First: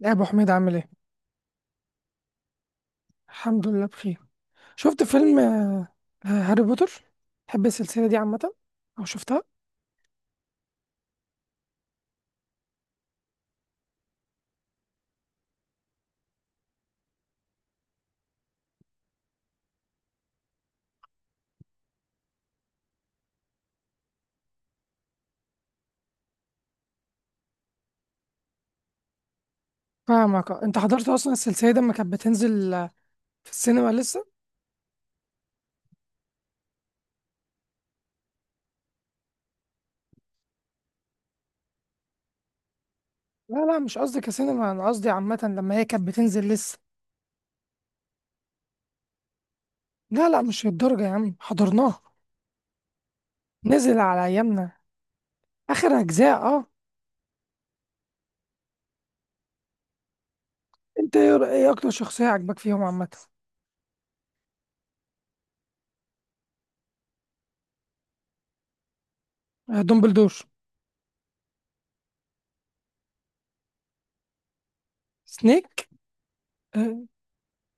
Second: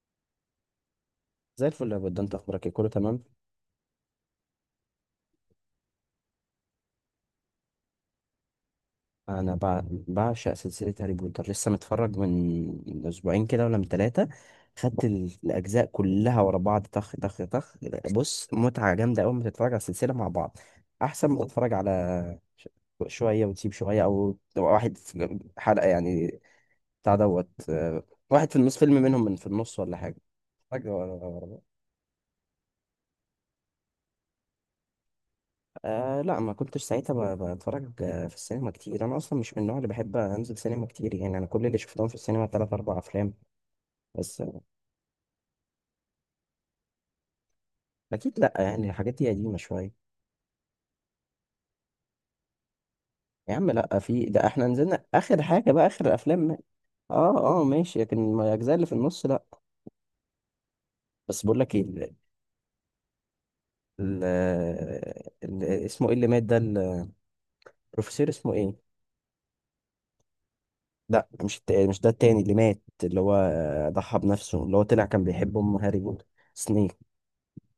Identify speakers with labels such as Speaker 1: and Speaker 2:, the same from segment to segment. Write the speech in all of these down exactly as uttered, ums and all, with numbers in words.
Speaker 1: يا ابو حميد، عامل ايه؟
Speaker 2: زي الفل يا بود، انت اخبارك ايه، كله تمام؟
Speaker 1: الحمد لله بخير. شفت فيلم. آه، آه، هاري بوتر. تحب السلسله دي عامه او شفتها؟
Speaker 2: انا بع- بعشق سلسله هاري بوتر، لسه متفرج من من اسبوعين كده ولا من ثلاثه. خدت ال- الاجزاء كلها ورا بعض، طخ طخ طخ. بص، متعه جامده اول ما تتفرج على السلسله مع بعض احسن ما تتفرج على ش- شويه وتسيب شويه، او واحد في حلقه يعني بتاع دوت، آه، واحد في النص فيلم منهم، من في النص ولا حاجه.
Speaker 1: فاهمك. آه. انت
Speaker 2: اتفرج ورا-
Speaker 1: حضرت اصلا
Speaker 2: ورا-
Speaker 1: السلسله دي لما كانت بتنزل آه، في السينما لسه؟
Speaker 2: آه لا، ما كنتش ساعتها ب- بتفرج آه، في السينما كتير، انا اصلا مش من النوع اللي بحب انزل سينما كتير، يعني انا كل اللي شفتهم في السينما تلات اربع افلام.
Speaker 1: لا، لا، مش قصدي
Speaker 2: بس آه،
Speaker 1: كسينما، انا قصدي عامه لما هي كانت بتنزل لسه.
Speaker 2: اكيد لا، يعني الحاجات دي قديمه شويه.
Speaker 1: لا، لا، مش للدرجه يا عم، حضرناها.
Speaker 2: يا عم
Speaker 1: نزل
Speaker 2: لا،
Speaker 1: على
Speaker 2: في ده احنا
Speaker 1: ايامنا،
Speaker 2: نزلنا اخر حاجه، بقى
Speaker 1: اخر
Speaker 2: اخر
Speaker 1: اجزاء.
Speaker 2: الافلام.
Speaker 1: اه.
Speaker 2: اه اه ماشي، لكن ما- الاجزاء اللي في النص لا.
Speaker 1: انت ايه رأ-
Speaker 2: بس بقول
Speaker 1: إيه
Speaker 2: لك ايه،
Speaker 1: اكتر
Speaker 2: ال...
Speaker 1: شخصيه عجبك فيهم عامه؟
Speaker 2: ال... ال... اسمه ايه اللي مات ده، البروفيسور اسمه ايه؟
Speaker 1: آه، دومبلدور.
Speaker 2: لا، مش الت... مش ده التاني اللي مات، اللي هو آه، ضحى بنفسه، اللي هو طلع كان بيحب ام
Speaker 1: سنيك.
Speaker 2: هاري بوتر. سنيك.
Speaker 1: اه،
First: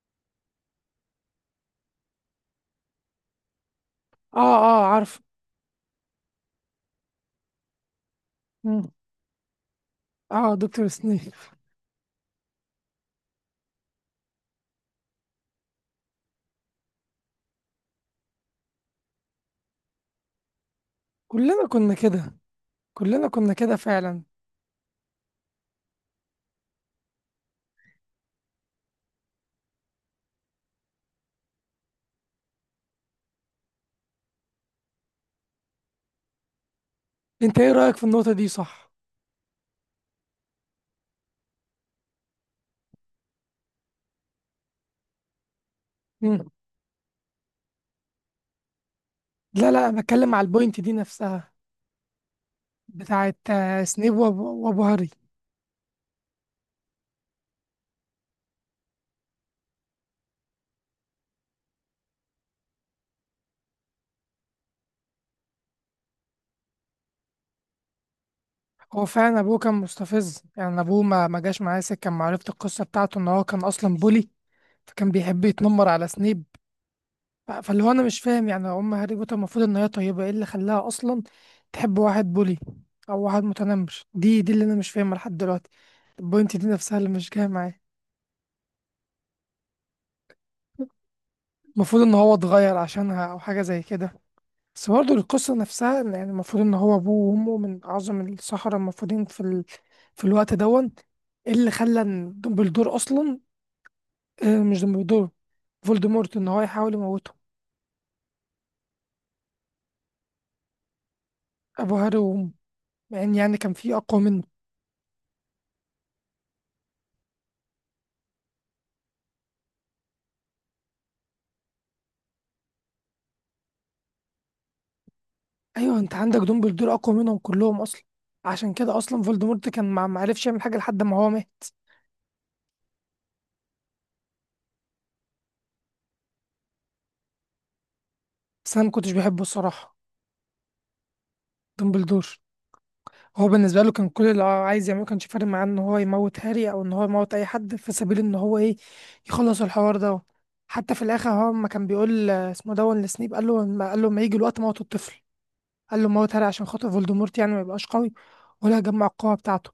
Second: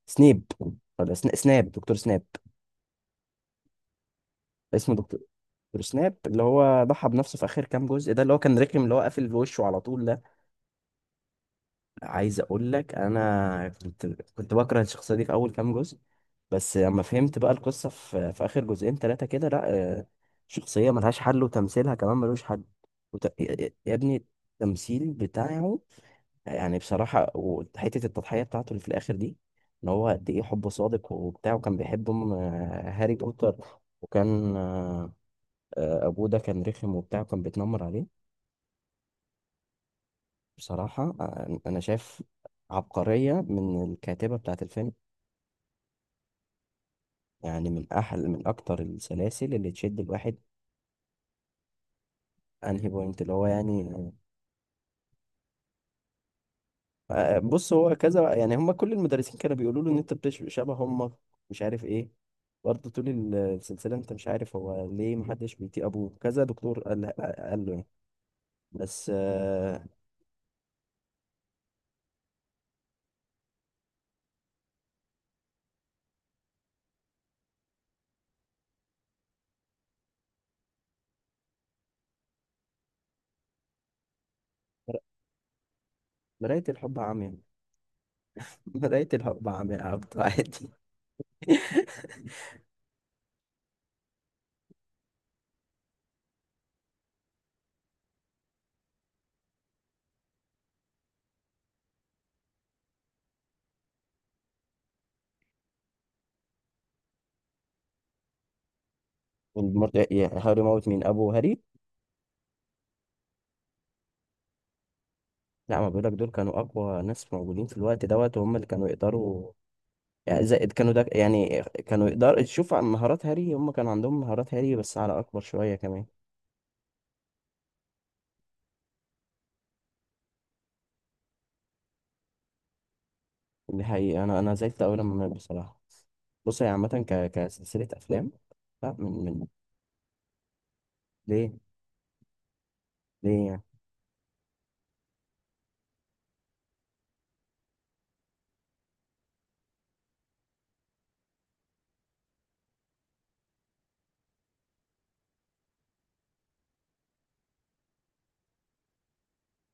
Speaker 2: سنيب. ولا سن- سناب، دكتور سناب.
Speaker 1: اه. آه،
Speaker 2: اسمه
Speaker 1: عارف.
Speaker 2: دكتور دكتور سناب اللي هو ضحى بنفسه في اخر كام جزء ده، اللي هو كان رخم،
Speaker 1: مم.
Speaker 2: اللي هو قافل بوشه على طول ده.
Speaker 1: اه، دكتور سنيك.
Speaker 2: عايز اقول لك، انا كنت كنت بكره الشخصيه دي في اول كام جزء، بس لما فهمت بقى القصه في, في اخر جزئين ثلاثه كده لا، آه، شخصيه ملهاش حل
Speaker 1: كلنا كنا
Speaker 2: وتمثيلها كمان
Speaker 1: كده.
Speaker 2: ملوش حل.
Speaker 1: كلنا
Speaker 2: وت...
Speaker 1: كنا
Speaker 2: يا
Speaker 1: كده
Speaker 2: يا
Speaker 1: فعلا.
Speaker 2: ابني، التمثيل بتاعه يعني بصراحة، وحتة التضحية بتاعته اللي في الآخر دي، إن هو قد إيه حبه صادق وبتاع، وكان بيحب أم آه، هاري بوتر، وكان آه، آه، أبوه ده كان رخم وبتاع وكان
Speaker 1: انت ايه
Speaker 2: بيتنمر
Speaker 1: رأيك في
Speaker 2: عليه.
Speaker 1: النقطة دي، صح؟
Speaker 2: بصراحة آه، أنا شايف عبقرية من الكاتبة بتاعة الفيلم،
Speaker 1: مم.
Speaker 2: يعني من أحل من أكتر السلاسل
Speaker 1: لا،
Speaker 2: اللي
Speaker 1: لا، أنا
Speaker 2: تشد
Speaker 1: بتكلم
Speaker 2: الواحد.
Speaker 1: على البوينت دي نفسها.
Speaker 2: أنهي بوينت اللي
Speaker 1: بتاعت
Speaker 2: هو
Speaker 1: آه،
Speaker 2: يعني؟
Speaker 1: سنيب وابو وأبو هاري.
Speaker 2: آه، بص، هو كذا يعني، هم كل المدرسين كانوا بيقولوا له ان انت بتش- شبه هم، مش عارف ايه، برضه طول ال- السلسله انت مش عارف هو ليه محدش بيطيق ابوه، كذا دكتور قال قال له يعني.
Speaker 1: هو
Speaker 2: بس
Speaker 1: فعلا ابوه كان
Speaker 2: آه،
Speaker 1: مستفز، يعني ابوه ما ما جاش معاه سكه لما عرفت القصه بتاعته ان هو كان اصلا بولي. فكان بيحب يتنمر على سنيب. ف- فاللي هو انا مش فاهم، يعني ام هاري بوتر المفروض ان هي طيبه، ايه اللي خلاها اصلا تحب واحد بولي؟ او واحد متنمر. دي دي اللي انا مش فاهمها لحد دلوقتي. البوينت
Speaker 2: مراية
Speaker 1: دي نفسها
Speaker 2: الحب
Speaker 1: اللي مش
Speaker 2: عمياء.
Speaker 1: جايه معايا.
Speaker 2: مراية الحب عمياء يا عبد، عادي.
Speaker 1: المفروض ان هو اتغير عشانها او حاجه زي كده. بس برضه القصة نفسها إن يعني المفروض إن هو أبوه وأمه من أعظم السحرة المفروضين في ال... في الوقت دون. إيه اللي خلى إن دمبلدور أصلا، آه، مش دمبلدور، فولدمورت، إن هو يحاول يموته؟
Speaker 2: والمرض- يعني هاري موت مين، ابو هاري؟
Speaker 1: أبو هاري وأمه، مع إن يعني كان في أقوى منه.
Speaker 2: لا، ما بقولك دول كانوا اقوى ناس موجودين في الوقت دوت، وهم اللي كانوا يقدروا، يعني زائد كانوا ده، يعني كانوا يقدروا تشوف عن مهارات هاري، هم كان عندهم مهارات هاري بس على اكبر شويه
Speaker 1: أيوه،
Speaker 2: كمان.
Speaker 1: أنت عندك دمبلدور أقوى منهم كلهم أصلا. عشان كده أصلا فولدمورت كان ما ما عرفش يعمل حاجة لحد ما هو مات.
Speaker 2: دي حقيقة، أنا أنا زعلت أوي لما مات بصراحة. بص هي عامة ك... كسلسلة أفلام.
Speaker 1: بس أنا ما
Speaker 2: لا،
Speaker 1: كنتش
Speaker 2: من
Speaker 1: بحبه
Speaker 2: من
Speaker 1: الصراحة.
Speaker 2: ليه
Speaker 1: دمبلدور.
Speaker 2: ليه
Speaker 1: هو
Speaker 2: يعني؟
Speaker 1: بالنسبة له كان كل اللي هو عايز يعمله، كانش فارق معاه ان هو يموت هاري او ان هو يموت اي حد في سبيل ان هو ايه، يخلص الحوار ده. حتى في الاخر هو ما كان بيقول آه، اسمه دون لسنيب، قال له ما قال له ما يجي الوقت موت الطفل. قال له موت هاري عشان خاطر فولدمورت يعني ما يبقاش قوي، ولا يجمع القوة بتاعته.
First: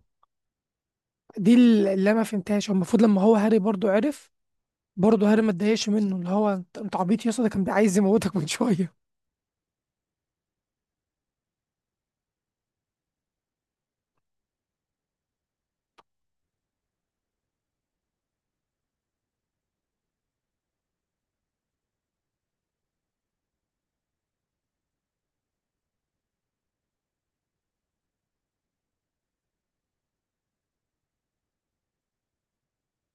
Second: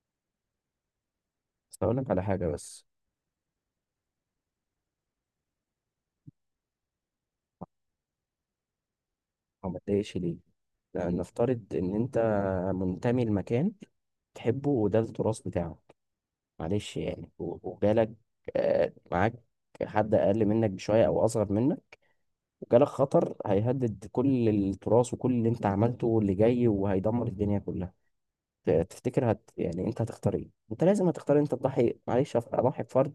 Speaker 1: دي
Speaker 2: بس
Speaker 1: ال-
Speaker 2: أقول
Speaker 1: اللي
Speaker 2: لك
Speaker 1: انا
Speaker 2: على حاجة
Speaker 1: فهمتهاش. هو
Speaker 2: بس.
Speaker 1: المفروض لما هو هاري برضو عرف، برضه هاري ما اتضايقش منه، اللي هو انت أنت عبيط يا اسطى، ده كان عايز يموتك من شوية.
Speaker 2: أو ما تضايقش ليه؟ لأن نفترض إن أنت منتمي لمكان تحبه وده التراث بتاعك، معلش يعني، و- وجالك آه، معاك حد أقل منك بشوية أو أصغر منك، وجالك خطر هيهدد كل التراث وكل اللي أنت عملته واللي جاي، وهيدمر الدنيا كلها. تفتكر هت يعني، انت هتختار ايه؟ انت لازم هتختار انت تضحي، معلش أف- اضحي بفرد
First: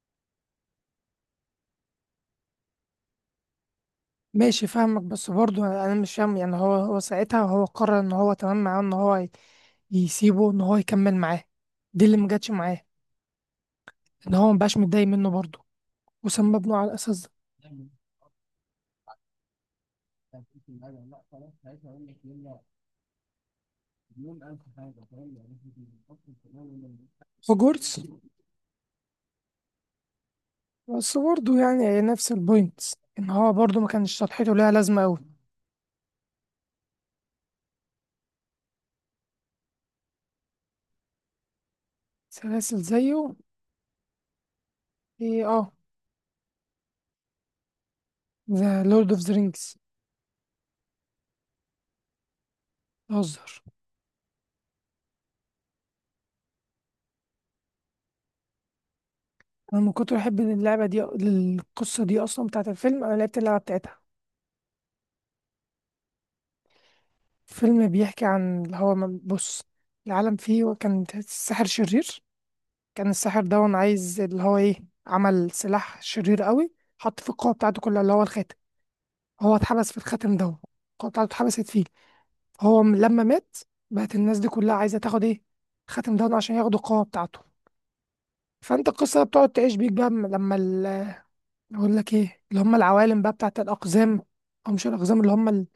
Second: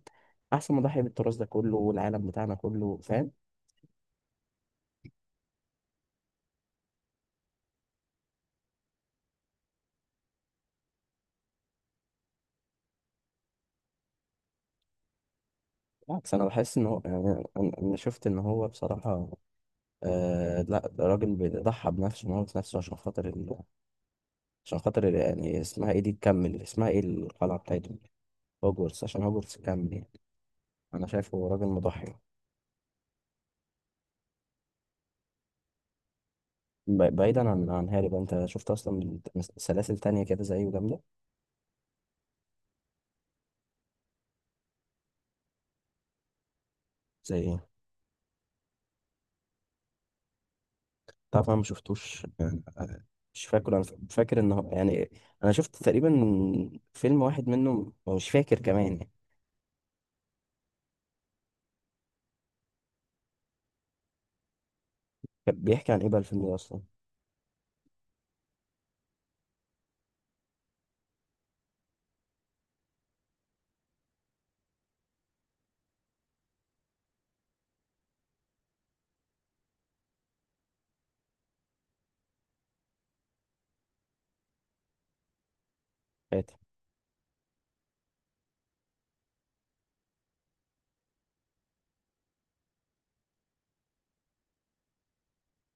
Speaker 2: احسن ما اضحي بالتراث ده كله والعالم بتاعنا كله، فاهم؟
Speaker 1: ماشي، فاهمك، بس برضه انا مش فاهم، يعني هو هو ساعتها هو قرر ان هو تمام معاه ان هو ي- يسيبه ان هو يكمل معاه. دي اللي مجتش معاه، ان هو مبقاش متضايق منه برضه.
Speaker 2: بالعكس، انا
Speaker 1: وسمى ابنه
Speaker 2: بحس ان
Speaker 1: على
Speaker 2: هو يعني
Speaker 1: الاساس ده.
Speaker 2: انا أنا شفت ان هو بصراحه، آه لا، ده راجل بيضحى بنفسه وموت نفسه عشان خاطر ال... عشان خاطر ال... يعني اسمها ايه دي تكمل، اسمها ايه القلعه
Speaker 1: هوجورتس.
Speaker 2: بتاعته؟ هوجورتس. عشان هوجورتس تكمل يعني، انا
Speaker 1: بس
Speaker 2: شايف هو
Speaker 1: برضه
Speaker 2: راجل
Speaker 1: يعني هي
Speaker 2: مضحي.
Speaker 1: نفس البوينت، ان هو برضه ما كانش شطحته ليها لازمه قوي.
Speaker 2: ب- بعيدا عن عن هاري بقى، انت شفت اصلا سلاسل تانية كده زيه جامده؟
Speaker 1: سلاسل زيه؟ ايه، اه.
Speaker 2: زي ايه؟
Speaker 1: ذا لورد اوف ذا رينجز.
Speaker 2: طبعا ما شفتوش يعني، آه، مش
Speaker 1: بهزر.
Speaker 2: فاكر انا، فاكر ان هو يعني، انا شفت تقريبا فيلم واحد منه أو مش فاكر كمان يعني.
Speaker 1: انا من كتر احب اللعبه دي، القصه دي اصلا بتاعت الفيلم، انا لعبت اللعبه بتاعتها.
Speaker 2: كان بيحكي عن ايه بقى الفيلم ده اصلا؟
Speaker 1: فيلم بيحكي عن اللي هو من- بص، العالم فيه كان الساحر شرير. كان الساحر ده عايز اللي هو ايه، عمل سلاح شرير قوي. حط في القوة بتاعته كلها اللي هو الخاتم. هو اتحبس في الخاتم ده. القوة بتاعته اتحبست فيه. هو م- لما مات، بقت الناس دي كلها عايزة تاخد ايه، الخاتم ده عشان
Speaker 2: فاتح.
Speaker 1: ياخدوا القوة بتاعته. فانت القصة بتقعد تعيش بيك بقى. م- لما ال- اقول لك ايه، اللي هم العوالم بقى بتاعت الأقزام، أو مش الأقزام، اللي هم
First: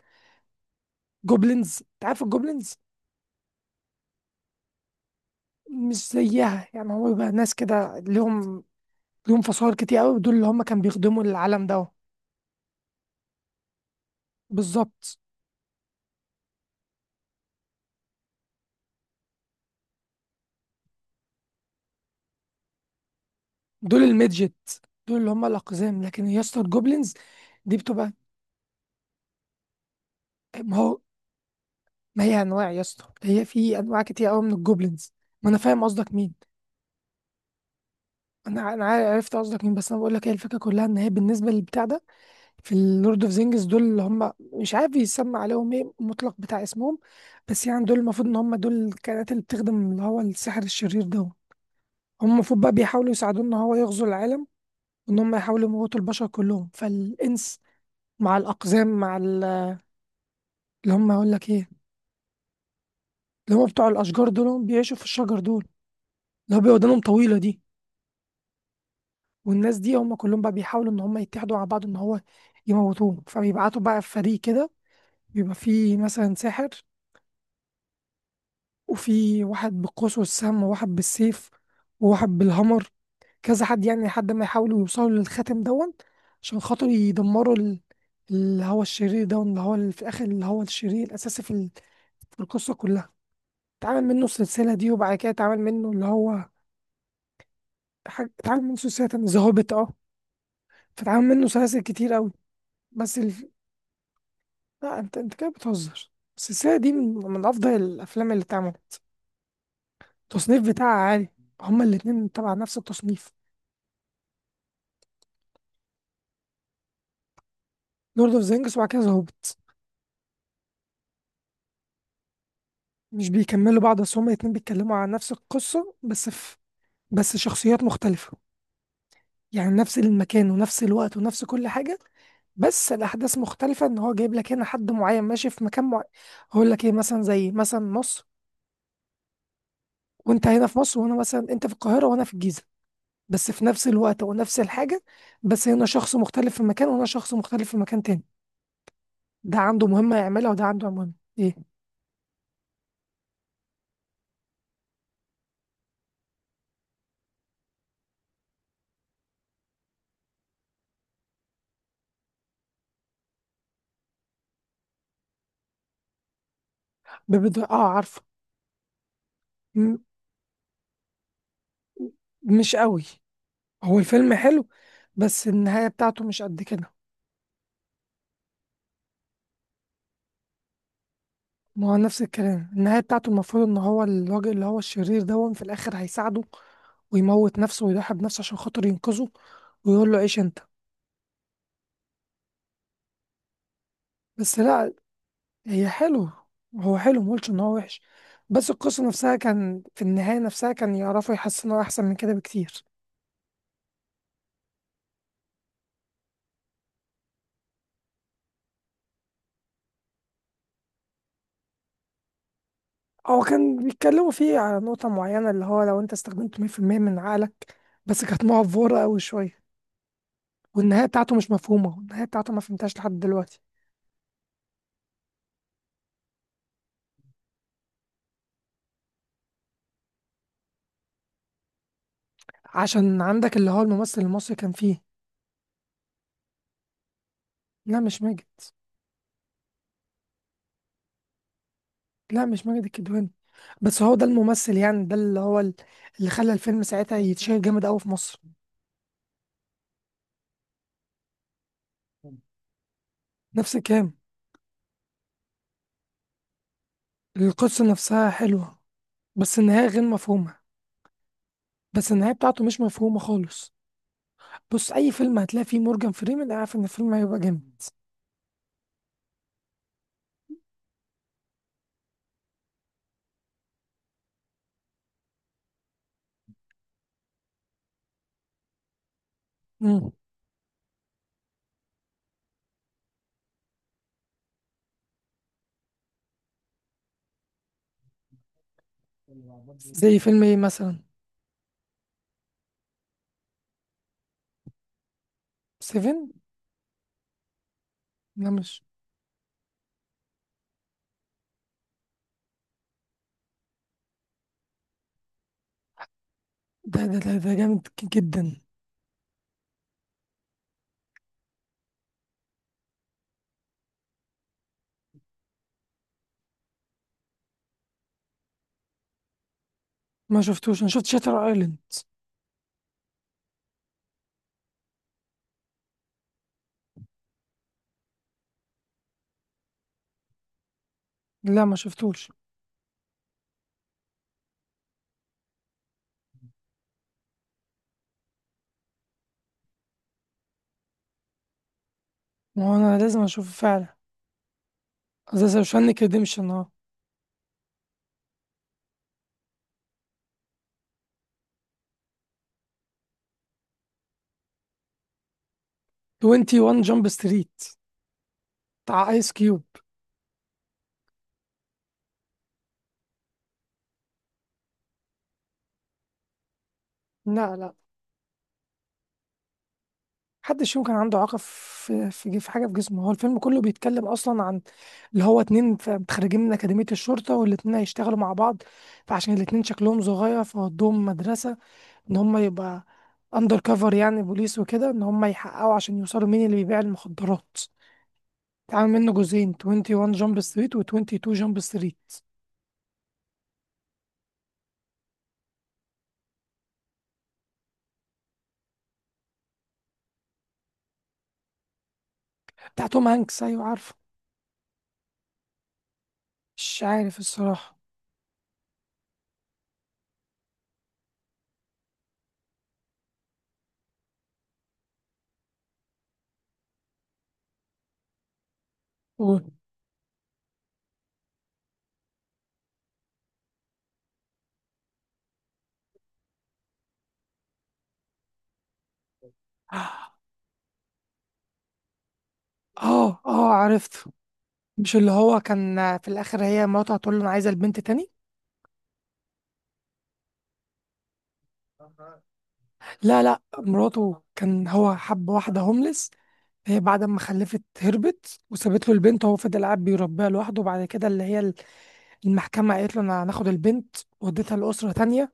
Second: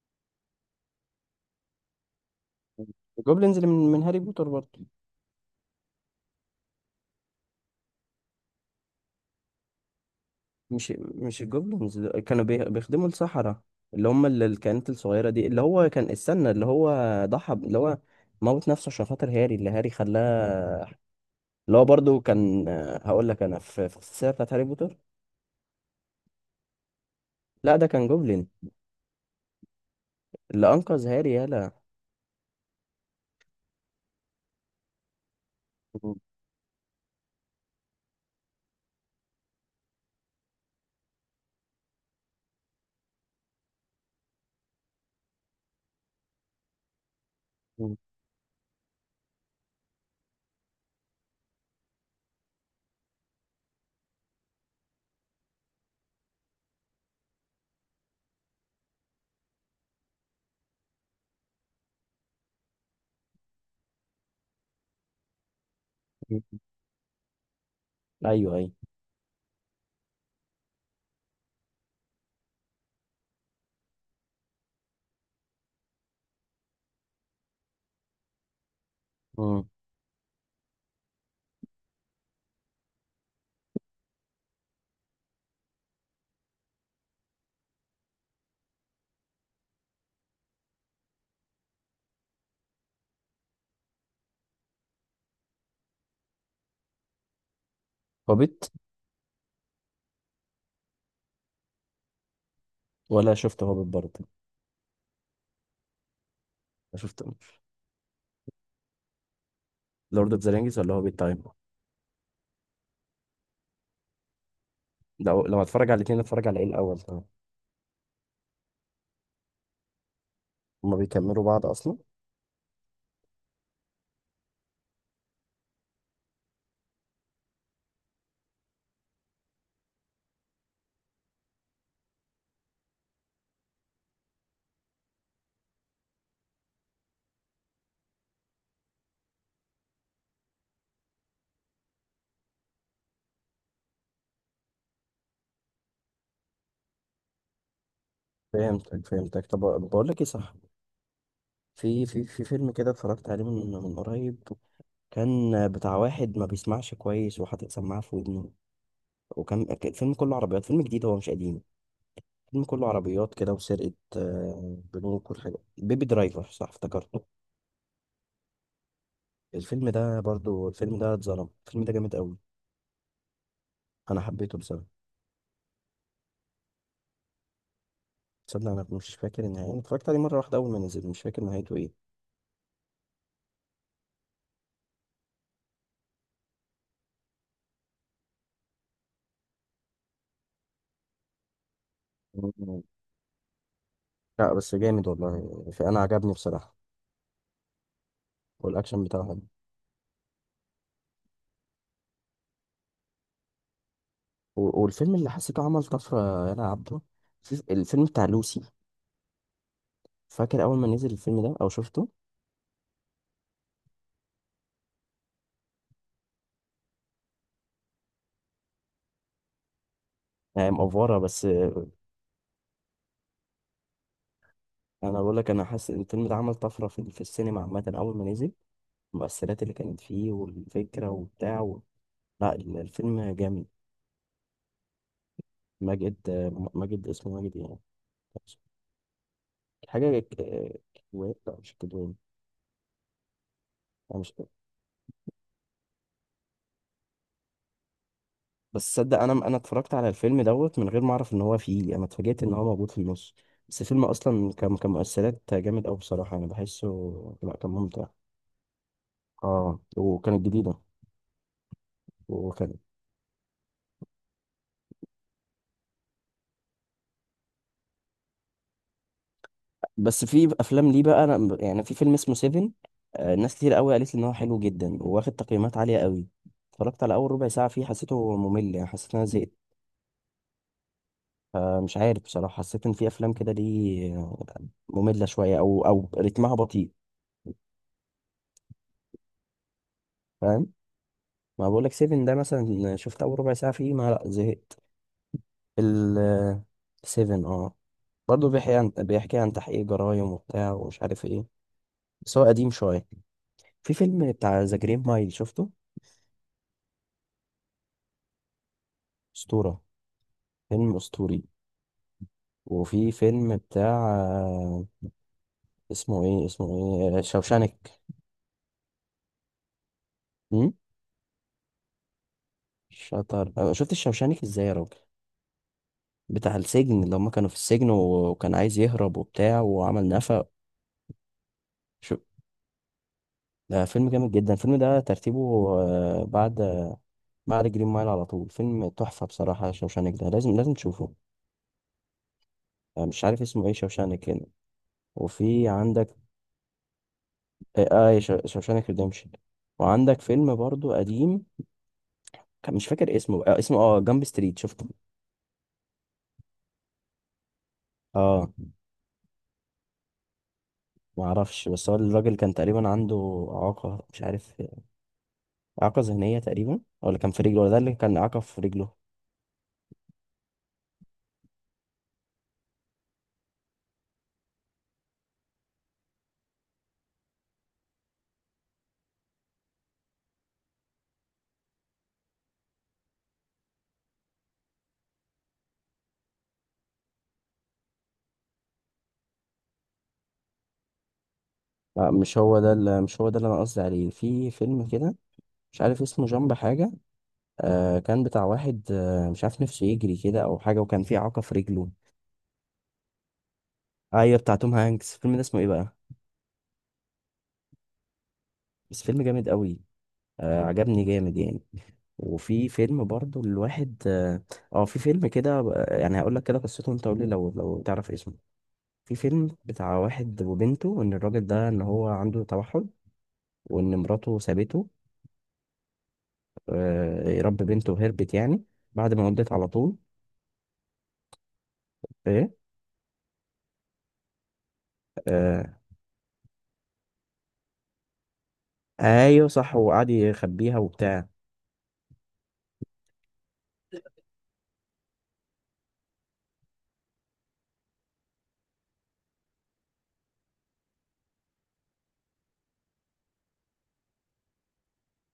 Speaker 1: الجوبلينز. انت عارف الجوبلينز؟
Speaker 2: الجوبلينز اللي من, من هاري بوتر برضه؟
Speaker 1: مش زيها، يعني هو بيبقى ناس كده ليهم ليهم فصائل كتير قوي، دول اللي هم كانوا
Speaker 2: مش
Speaker 1: بيخدموا
Speaker 2: مش
Speaker 1: العالم ده.
Speaker 2: الجوبلينز دول، كانوا بي- بيخدموا السحرة، اللي هم ال- الكائنات
Speaker 1: بالظبط.
Speaker 2: الصغيرة دي اللي هو كان استنى، اللي هو ضحى ب- اللي هو موت نفسه عشان خاطر هاري، اللي هاري خلاه، اللي هو برضه كان آه، هقول لك انا في في
Speaker 1: دول
Speaker 2: السلسلة بتاعت
Speaker 1: الميدجت.
Speaker 2: هاري بوتر.
Speaker 1: دول اللي هم الاقزام، لكن يا اسطى الجوبلينز
Speaker 2: لا
Speaker 1: دي
Speaker 2: ده كان
Speaker 1: بتبقى.
Speaker 2: جوبلين اللي
Speaker 1: ما هو،
Speaker 2: انقذ هاري، يالا.
Speaker 1: ما هي انواع يا اسطى، هي في انواع كتير قوي من الجوبلينز. ما انا فاهم قصدك مين. انا انا عار- عرفت قصدك مين، بس انا بقول لك هي الفكره كلها، ان هي بالنسبه للبتاع ده، في اللورد اوف زينجز دول اللي هم مش عارف يسمى عليهم ايه المطلق بتاع اسمهم. بس يعني دول المفروض ان هم دول الكائنات اللي بتخدم اللي هو السحر الشرير ده. هم المفروض بقى بيحاولوا يساعدوه ان هو يغزو العالم، وان هم يحاولوا يموتوا البشر كلهم، فالانس مع الاقزام، مع ال- اللي هم اقول لك ايه، اللي هم بتوع الاشجار دول، هم بيعيشوا في الشجر دول، اللي هو بيبقى ودانهم طويله دي.
Speaker 2: ايوه ايوه.
Speaker 1: والناس دي هم كلهم بقى بيحاولوا ان هم يتحدوا مع بعض ان هو يموتوه، فبيبعتوا بقى في فريق كده. بيبقى فيه مثلا ساحر، وفي
Speaker 2: امم.
Speaker 1: واحد بالقوس والسم، وواحد بالسيف، وواحد بالهمر، كذا حد، يعني لحد ما يحاولوا يوصلوا للخاتم دون، عشان خاطر يدمروا ال- اللي هو الشرير ده، اللي هو ال- في الاخر اللي هو الشرير الاساسي في ال- في القصه كلها. اتعمل منه السلسله دي، وبعد كده اتعمل منه اللي هو حاجة، اتعمل
Speaker 2: هوبيت.
Speaker 1: منه سلسله تانية، ذا هوبيت. اه. فاتعمل منه سلاسل كتير قوي. بس ال...
Speaker 2: ولا شفت هوبيت برضه؟
Speaker 1: لا، انت انت كده بتهزر. السلسله دي
Speaker 2: أنا
Speaker 1: من,
Speaker 2: شفت
Speaker 1: من افضل الافلام اللي اتعملت.
Speaker 2: لورد اوف ذا
Speaker 1: التصنيف
Speaker 2: رينجز
Speaker 1: بتاعها
Speaker 2: ولا هوبيت
Speaker 1: عالي.
Speaker 2: تايم؟
Speaker 1: هما الاتنين طبعا نفس التصنيف.
Speaker 2: لو لو هتفرج على الاثنين، اتفرج على ايه الاول، تمام؟
Speaker 1: لورد اوف ذا رينجز، وبعد كده ذا هوبيت.
Speaker 2: هما بيكملوا بعض اصلا.
Speaker 1: مش بيكملوا بعض، بس هما الاتنين بيتكلموا عن نفس القصة، بس بس شخصيات مختلفة. يعني نفس المكان ونفس الوقت ونفس كل حاجة، بس الأحداث مختلفة، إن هو جايب لك هنا حد معين ماشي في مكان معين. هقول لك إيه، مثلا زي مثلا مصر، وأنت هنا في مصر وأنا مثلا، أنت في القاهرة وأنا في الجيزة، بس في نفس الوقت ونفس الحاجة. بس هنا شخص مختلف في مكان، وهنا شخص مختلف في مكان تاني.
Speaker 2: فهمتك فهمتك،
Speaker 1: ده
Speaker 2: طب
Speaker 1: عنده
Speaker 2: بقول
Speaker 1: مهمة
Speaker 2: لك ايه،
Speaker 1: يعملها
Speaker 2: صح؟
Speaker 1: وده عنده مهمة. إيه؟
Speaker 2: في في في فيلم كده اتفرجت عليه من من قريب، كان بتاع واحد ما بيسمعش كويس وحاطط سماعه في ودنه، وكان كان الفيلم كله عربيات، فيلم جديد هو مش قديم، الفيلم كله عربيات كده وسرقه آه، بنوك والحاجات، بيبي درايفر صح افتكرته.
Speaker 1: ببدأ. آه، عارفه.
Speaker 2: الفيلم
Speaker 1: م-
Speaker 2: ده برضو، الفيلم ده اتظلم، الفيلم ده جامد قوي.
Speaker 1: مش قوي. هو
Speaker 2: انا
Speaker 1: الفيلم
Speaker 2: حبيته
Speaker 1: حلو،
Speaker 2: بصراحه.
Speaker 1: بس النهاية بتاعته مش قد كده.
Speaker 2: تصدق انا مش فاكر النهايه، انا اتفرجت عليه مره واحده اول ما نزل مش فاكر نهايته
Speaker 1: ما
Speaker 2: ايه.
Speaker 1: هو نفس الكلام، النهاية بتاعته المفروض ان هو الراجل اللي هو الشرير ده في الاخر هيساعده، ويموت نفسه ويضحي بنفسه عشان خاطر ينقذه، ويقول له عيش انت.
Speaker 2: مم. لا
Speaker 1: بس
Speaker 2: بس
Speaker 1: لا.
Speaker 2: جامد والله
Speaker 1: هي
Speaker 2: فانا
Speaker 1: حلو.
Speaker 2: عجبني بصراحه.
Speaker 1: هو حلو، مقولش ان هو وحش، بس
Speaker 2: والاكشن
Speaker 1: القصة
Speaker 2: بتاعه
Speaker 1: نفسها
Speaker 2: حلو،
Speaker 1: كان في النهاية نفسها كان يعرفوا يحسنوا احسن من كده بكتير.
Speaker 2: و- والفيلم اللي حسيته عمل طفره يا عبده، في- الفيلم بتاع لوسي. فاكر اول ما نزل الفيلم ده او شفته.
Speaker 1: هو كان بيتكلموا فيه على نقطة معينة، اللي هو لو انت استخدمت مية في المية من عقلك، بس كانت مقفورة أوي شوية.
Speaker 2: هي
Speaker 1: والنهاية
Speaker 2: مأفورة
Speaker 1: بتاعته
Speaker 2: بس.
Speaker 1: مش مفهومة، النهاية بتاعته ما فهمتهاش لحد دلوقتي.
Speaker 2: انا بقول لك انا حاسس ان الفيلم ده عمل طفره في في السينما عامه اول ما نزل، المؤثرات اللي كانت فيه والفكره وبتاع و... لا
Speaker 1: عشان
Speaker 2: الفيلم
Speaker 1: عندك
Speaker 2: جامد.
Speaker 1: اللي هو الممثل المصري كان فيه.
Speaker 2: ماجد، آه، ماجد، اسمه ماجد يعني،
Speaker 1: لا، مش ماجد.
Speaker 2: حاجه ك- كدوان، لا مش كدوان.
Speaker 1: لا، مش ماجد الكدواني، بس هو
Speaker 2: أنا
Speaker 1: ده
Speaker 2: مش...
Speaker 1: الممثل يعني، ده اللي هو ال- اللي خلى الفيلم ساعتها يتشهر جامد قوي في مصر.
Speaker 2: بس صدق، انا انا اتفرجت على الفيلم دوت من غير ما اعرف ان هو فيه، انا اتفاجئت ان هو موجود في النص.
Speaker 1: نفس
Speaker 2: بس الفيلم
Speaker 1: الكلام.
Speaker 2: اصلا كان كان مؤثرات جامد قوي بصراحه انا بحسه. لا كان
Speaker 1: القصة
Speaker 2: ممتع.
Speaker 1: نفسها حلوة، بس
Speaker 2: اه
Speaker 1: النهاية غير
Speaker 2: وكانت
Speaker 1: مفهومة.
Speaker 2: جديده.
Speaker 1: بس النهاية بتاعته
Speaker 2: وكان...
Speaker 1: مش مفهومة خالص. بص، أي فيلم هتلاقي فيه مورجان فريمان أنا عارف إن الفيلم هيبقى جامد.
Speaker 2: بس في افلام ليه بقى، انا يعني، في فيلم اسمه سيفن، آه، ناس كتير قوي قالت لي ان هو حلو جدا وواخد تقييمات عاليه قوي، اتفرجت على اول ربع ساعه فيه حسيته ممل، يعني حسيت ان انا زهقت.
Speaker 1: مم.
Speaker 2: فمش عارف بصراحة، حسيت إن في أفلام كده دي آه، مملة شوية أو أو رتمها بطيء.
Speaker 1: زي فيلم إيه
Speaker 2: فاهم،
Speaker 1: مثلا؟
Speaker 2: ما بقولك سيفن ده مثلا شفت أول ربع ساعة فيه، ما لأ زهقت. ال
Speaker 1: سيفن.
Speaker 2: سيفن اه،
Speaker 1: لا،
Speaker 2: برضه بيحكي
Speaker 1: مش
Speaker 2: عن بيحكي عن تحقيق جرايم وبتاع ومش عارف ايه، بس هو قديم شوية. في فيلم بتاع ذا جرين مايل شفته،
Speaker 1: ده ده ده, ده جامد ك- جدا.
Speaker 2: أسطورة، فيلم أسطوري. وفي فيلم بتاع آه، اسمه ايه، اسمه ايه، شوشانك.
Speaker 1: ما
Speaker 2: امم.
Speaker 1: شفتوش، أنا شفت شاتر أيلاند.
Speaker 2: شطر آه، شفت الشوشانك ازاي يا راجل، بتاع السجن لما كانوا في السجن وكان عايز يهرب وبتاع وعمل نفق.
Speaker 1: لا، ما
Speaker 2: شو...
Speaker 1: شفتوش.
Speaker 2: ده فيلم جامد جدا، الفيلم ده ترتيبه آه، بعد، بعد جرين مايل على طول، فيلم تحفة بصراحة، شوشانك ده لازم لازم تشوفه.
Speaker 1: ما هو أنا
Speaker 2: آه،
Speaker 1: لازم
Speaker 2: مش عارف
Speaker 1: أشوفه
Speaker 2: اسمه ايه،
Speaker 1: فعلا.
Speaker 2: شوشانك هنا
Speaker 1: أساسا
Speaker 2: وفي
Speaker 1: شانك
Speaker 2: عندك.
Speaker 1: ريديمشن.
Speaker 2: اه، آه، شو- شوشانك ريديمشن. وعندك فيلم برضو قديم، كان مش فاكر اسمه، آه اسمه اه جامب ستريت شفته.
Speaker 1: تواني ون جامب ستريت جامب ستريت.
Speaker 2: اه.
Speaker 1: بتاع ايس كيوب.
Speaker 2: معرفش، بس هو الراجل كان تقريبا عنده إعاقة، مش عارف إعاقة ذهنية تقريبا ولا كان في
Speaker 1: لا،
Speaker 2: رجله، ولا
Speaker 1: لا،
Speaker 2: ده اللي كان إعاقة في رجله.
Speaker 1: محدش يمكن عنده اعاقه في في في حاجه في جسمه. هو الفيلم كله بيتكلم اصلا عن اللي هو اتنين ف- متخرجين من اكاديميه الشرطه، والاتنين هيشتغلوا مع بعض، فعشان الاتنين شكلهم صغير فودوهم مدرسه، ان هم يبقى اندر كفر، يعني بوليس وكده، ان هم يحققوا عشان يوصلوا مين اللي بيبيع المخدرات. اتعمل منه جزئين، واحد وعشرين جامب ستريت جامب ستريت و22 جامب ستريت.
Speaker 2: لا مش هو ده اللي، مش هو ده اللي انا قصدي عليه، في فيلم كده مش عارف اسمه جامب حاجه، آه كان بتاع واحد، آه مش عارف نفسه يجري كده او حاجه وكان في اعاقه في رجله.
Speaker 1: بتاع توم هانكس. ايوه، عارفه.
Speaker 2: ايوه بتاع توم هانكس، الفيلم ده اسمه ايه بقى؟
Speaker 1: مش عارف الصراحه.
Speaker 2: بس فيلم جامد قوي، آه عجبني جامد يعني. وفي فيلم برضو الواحد اه، آه، في فيلم كده، آه، يعني هقول لك كده قصته، انت قول لي لو لو تعرف اسمه. في فيلم بتاع واحد وبنته، ان الراجل ده ان هو عنده توحد، وان مراته سابته، آه يربي بنته وهربت يعني بعد ما ولدت على
Speaker 1: قول.
Speaker 2: طول. ايه.
Speaker 1: اه، اه، عرفته. مش اللي هو
Speaker 2: آه.
Speaker 1: كان في الاخر هي مراته هتقول له انا عايزه البنت تاني؟
Speaker 2: ايوه صح، وقعد يخبيها وبتاع.
Speaker 1: لا، لا، مراته كان هو حب واحده هوملس. هي بعد ما خلفت هربت وسابت له البنت، وهو فضل قاعد بيربيها لوحده، وبعد كده اللي هي المحكمه قالت له انا هناخد البنت وديتها لاسره تانية.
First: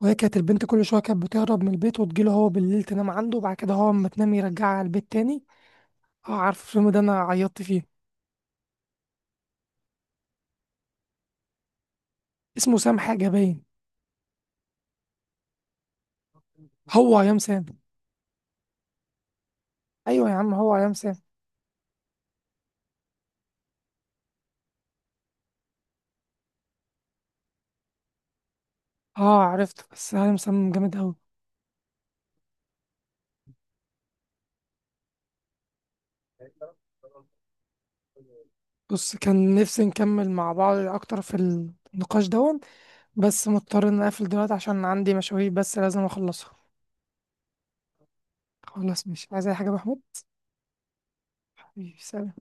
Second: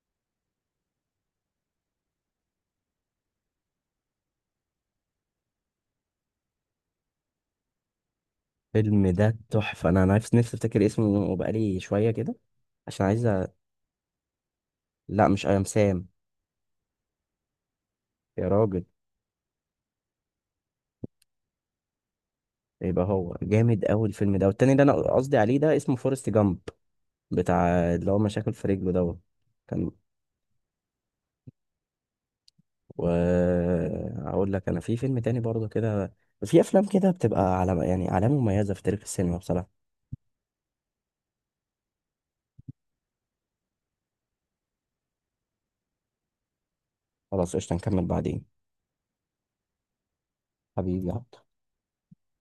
Speaker 1: وهي كانت البنت كل شويه كانت بتهرب من البيت وتجيله هو بالليل تنام عنده، وبعد كده هو اما تنام يرجعها على البيت تاني. اه، عارف الفيلم ده، انا عيطت فيه.
Speaker 2: الفيلم ده تحفه، انا أنا نفسي نفسي افتكر اسمه، وبقالي شويه كده
Speaker 1: اسمه سام
Speaker 2: عشان عايز
Speaker 1: حاجه
Speaker 2: أ...
Speaker 1: باين.
Speaker 2: لا مش ايام سام.
Speaker 1: هو يا سام.
Speaker 2: يا راجل.
Speaker 1: ايوه يا عم، هو يا سام.
Speaker 2: يبقى هو جامد قوي الفيلم ده، والتاني اللي انا قصدي عليه ده اسمه فورست جامب، بتاع اللي هو مشاكل في رجله دوت.
Speaker 1: اه،
Speaker 2: كان،
Speaker 1: عرفت. بس هاي مسمم جامد أوي.
Speaker 2: و، اقول لك، انا في فيلم تاني برضه كده، في افلام كده بتبقى علامه، يعني علامه مميزه في تاريخ
Speaker 1: بص،
Speaker 2: السينما
Speaker 1: كان نفسي
Speaker 2: بصراحه.
Speaker 1: نكمل مع بعض أكتر في النقاش دون، بس مضطر إن أقفل دلوقتي عشان عندي مشاوير بس لازم أخلصها.
Speaker 2: خلاص قشطه، نكمل بعدين.
Speaker 1: خلاص، مش عايز أي حاجة يا محمود.
Speaker 2: حبيبي يا عبد.
Speaker 1: حبيبي، سلام.